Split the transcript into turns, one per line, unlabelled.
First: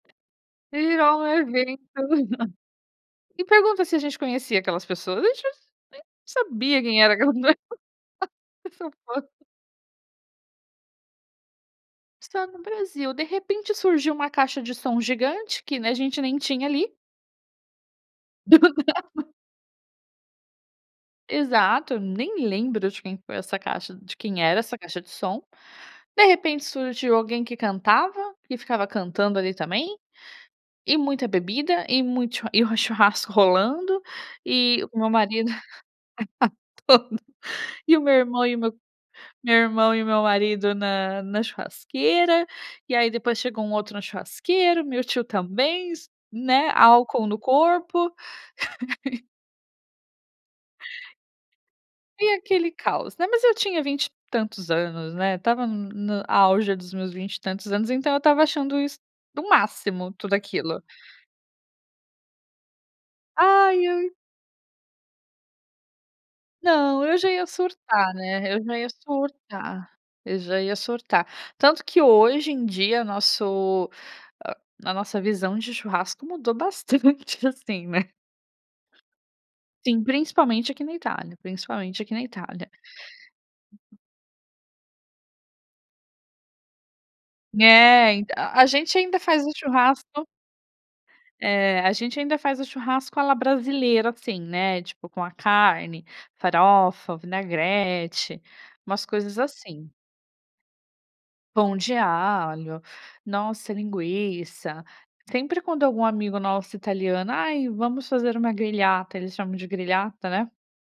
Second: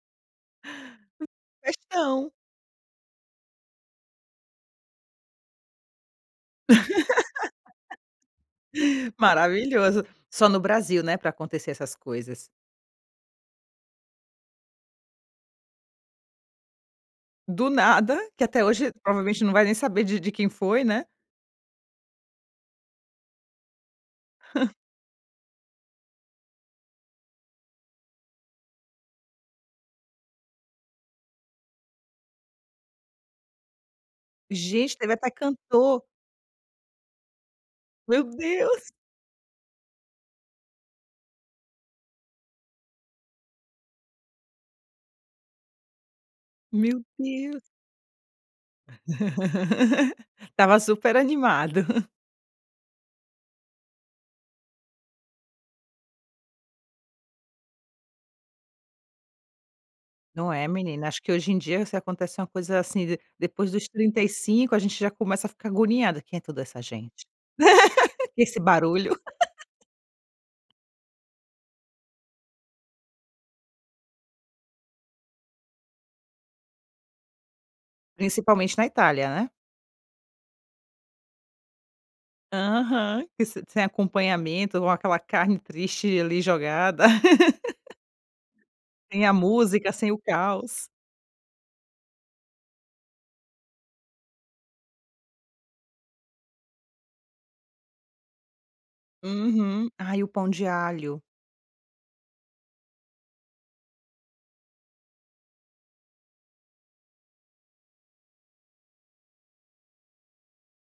E virou
Um
um evento.
festão.
Me pergunta se a gente conhecia aquelas pessoas, a gente nem sab nem sabia quem eram aquelas pess nem sou fã.
Maravilhoso. Só no Brasil, né, pra acontecer essas
Só
coisas.
no Brasil. De repente surgiu uma caixa de som gigante que, né, a gente nem tinha ali.
Do nada, que até
Exato!
hoje, provavelmente, não vai nem saber de de quem foi, né.
Exato, nem lembro de quem foi essa caixa de quem era essa caixa de som. De repente surgiu alguém que cantava, que ficava cantando ali também, e muita bebida e muito chu e o churrasco rolando, e
Gente,
o meu
teve até
marido,
cantor.
[unintelligible] e o meu
Meu
irmão e o meu
Deus!
meu irmão e o meu marido na na churrasqueira, e aí depois chegou um outro na churrasqueira, o meu tio também, né,
Meu
álcool no
Deus!
corpo
Estava super animado.
E aquele caos, né, mas eu tinha 20 e tantos anos, né, estava n no auge dos meus 20 e tantos anos, então eu estava achando isso o máximo, tudo
Não é,
aquilo.
menina, acho que hoje em dia se acontece uma coisa assim, de depois
Ai,
dos
eu
35 a gente já começa a ficar agoniada: "Quem é toda essa
Não, eu
gente?"
já ia surtar,
E
né,
esse
eu já ia
barulho?
surtar, eu já ia surtar. Tanto que hoje em dia nosso hã, a nossa visão de churrasco mudou bastante assim, né.
Principalmente na Itália, né.
Sim, principalmente aqui na Itália, principalmente aqui na Itália.
Aham, que s sem acompanhamento ou aquela carne triste, ali, jogada.
É, ent a a gente ainda
Sem a
faz o
música, sem o
churrasco
caos.
É, a gente ainda faz o churrasco à la brasileira assim, né, tipo, com a carne, farofa, vinagrete, umas coisas
Uhum.
assim.
Ai, o pão de alho.
Pão de alho, nossa linguiça, sempre quando algum amigo nosso italiano: "Ai, vamos fazer uma grigliata," eles chamam de grigliata, né.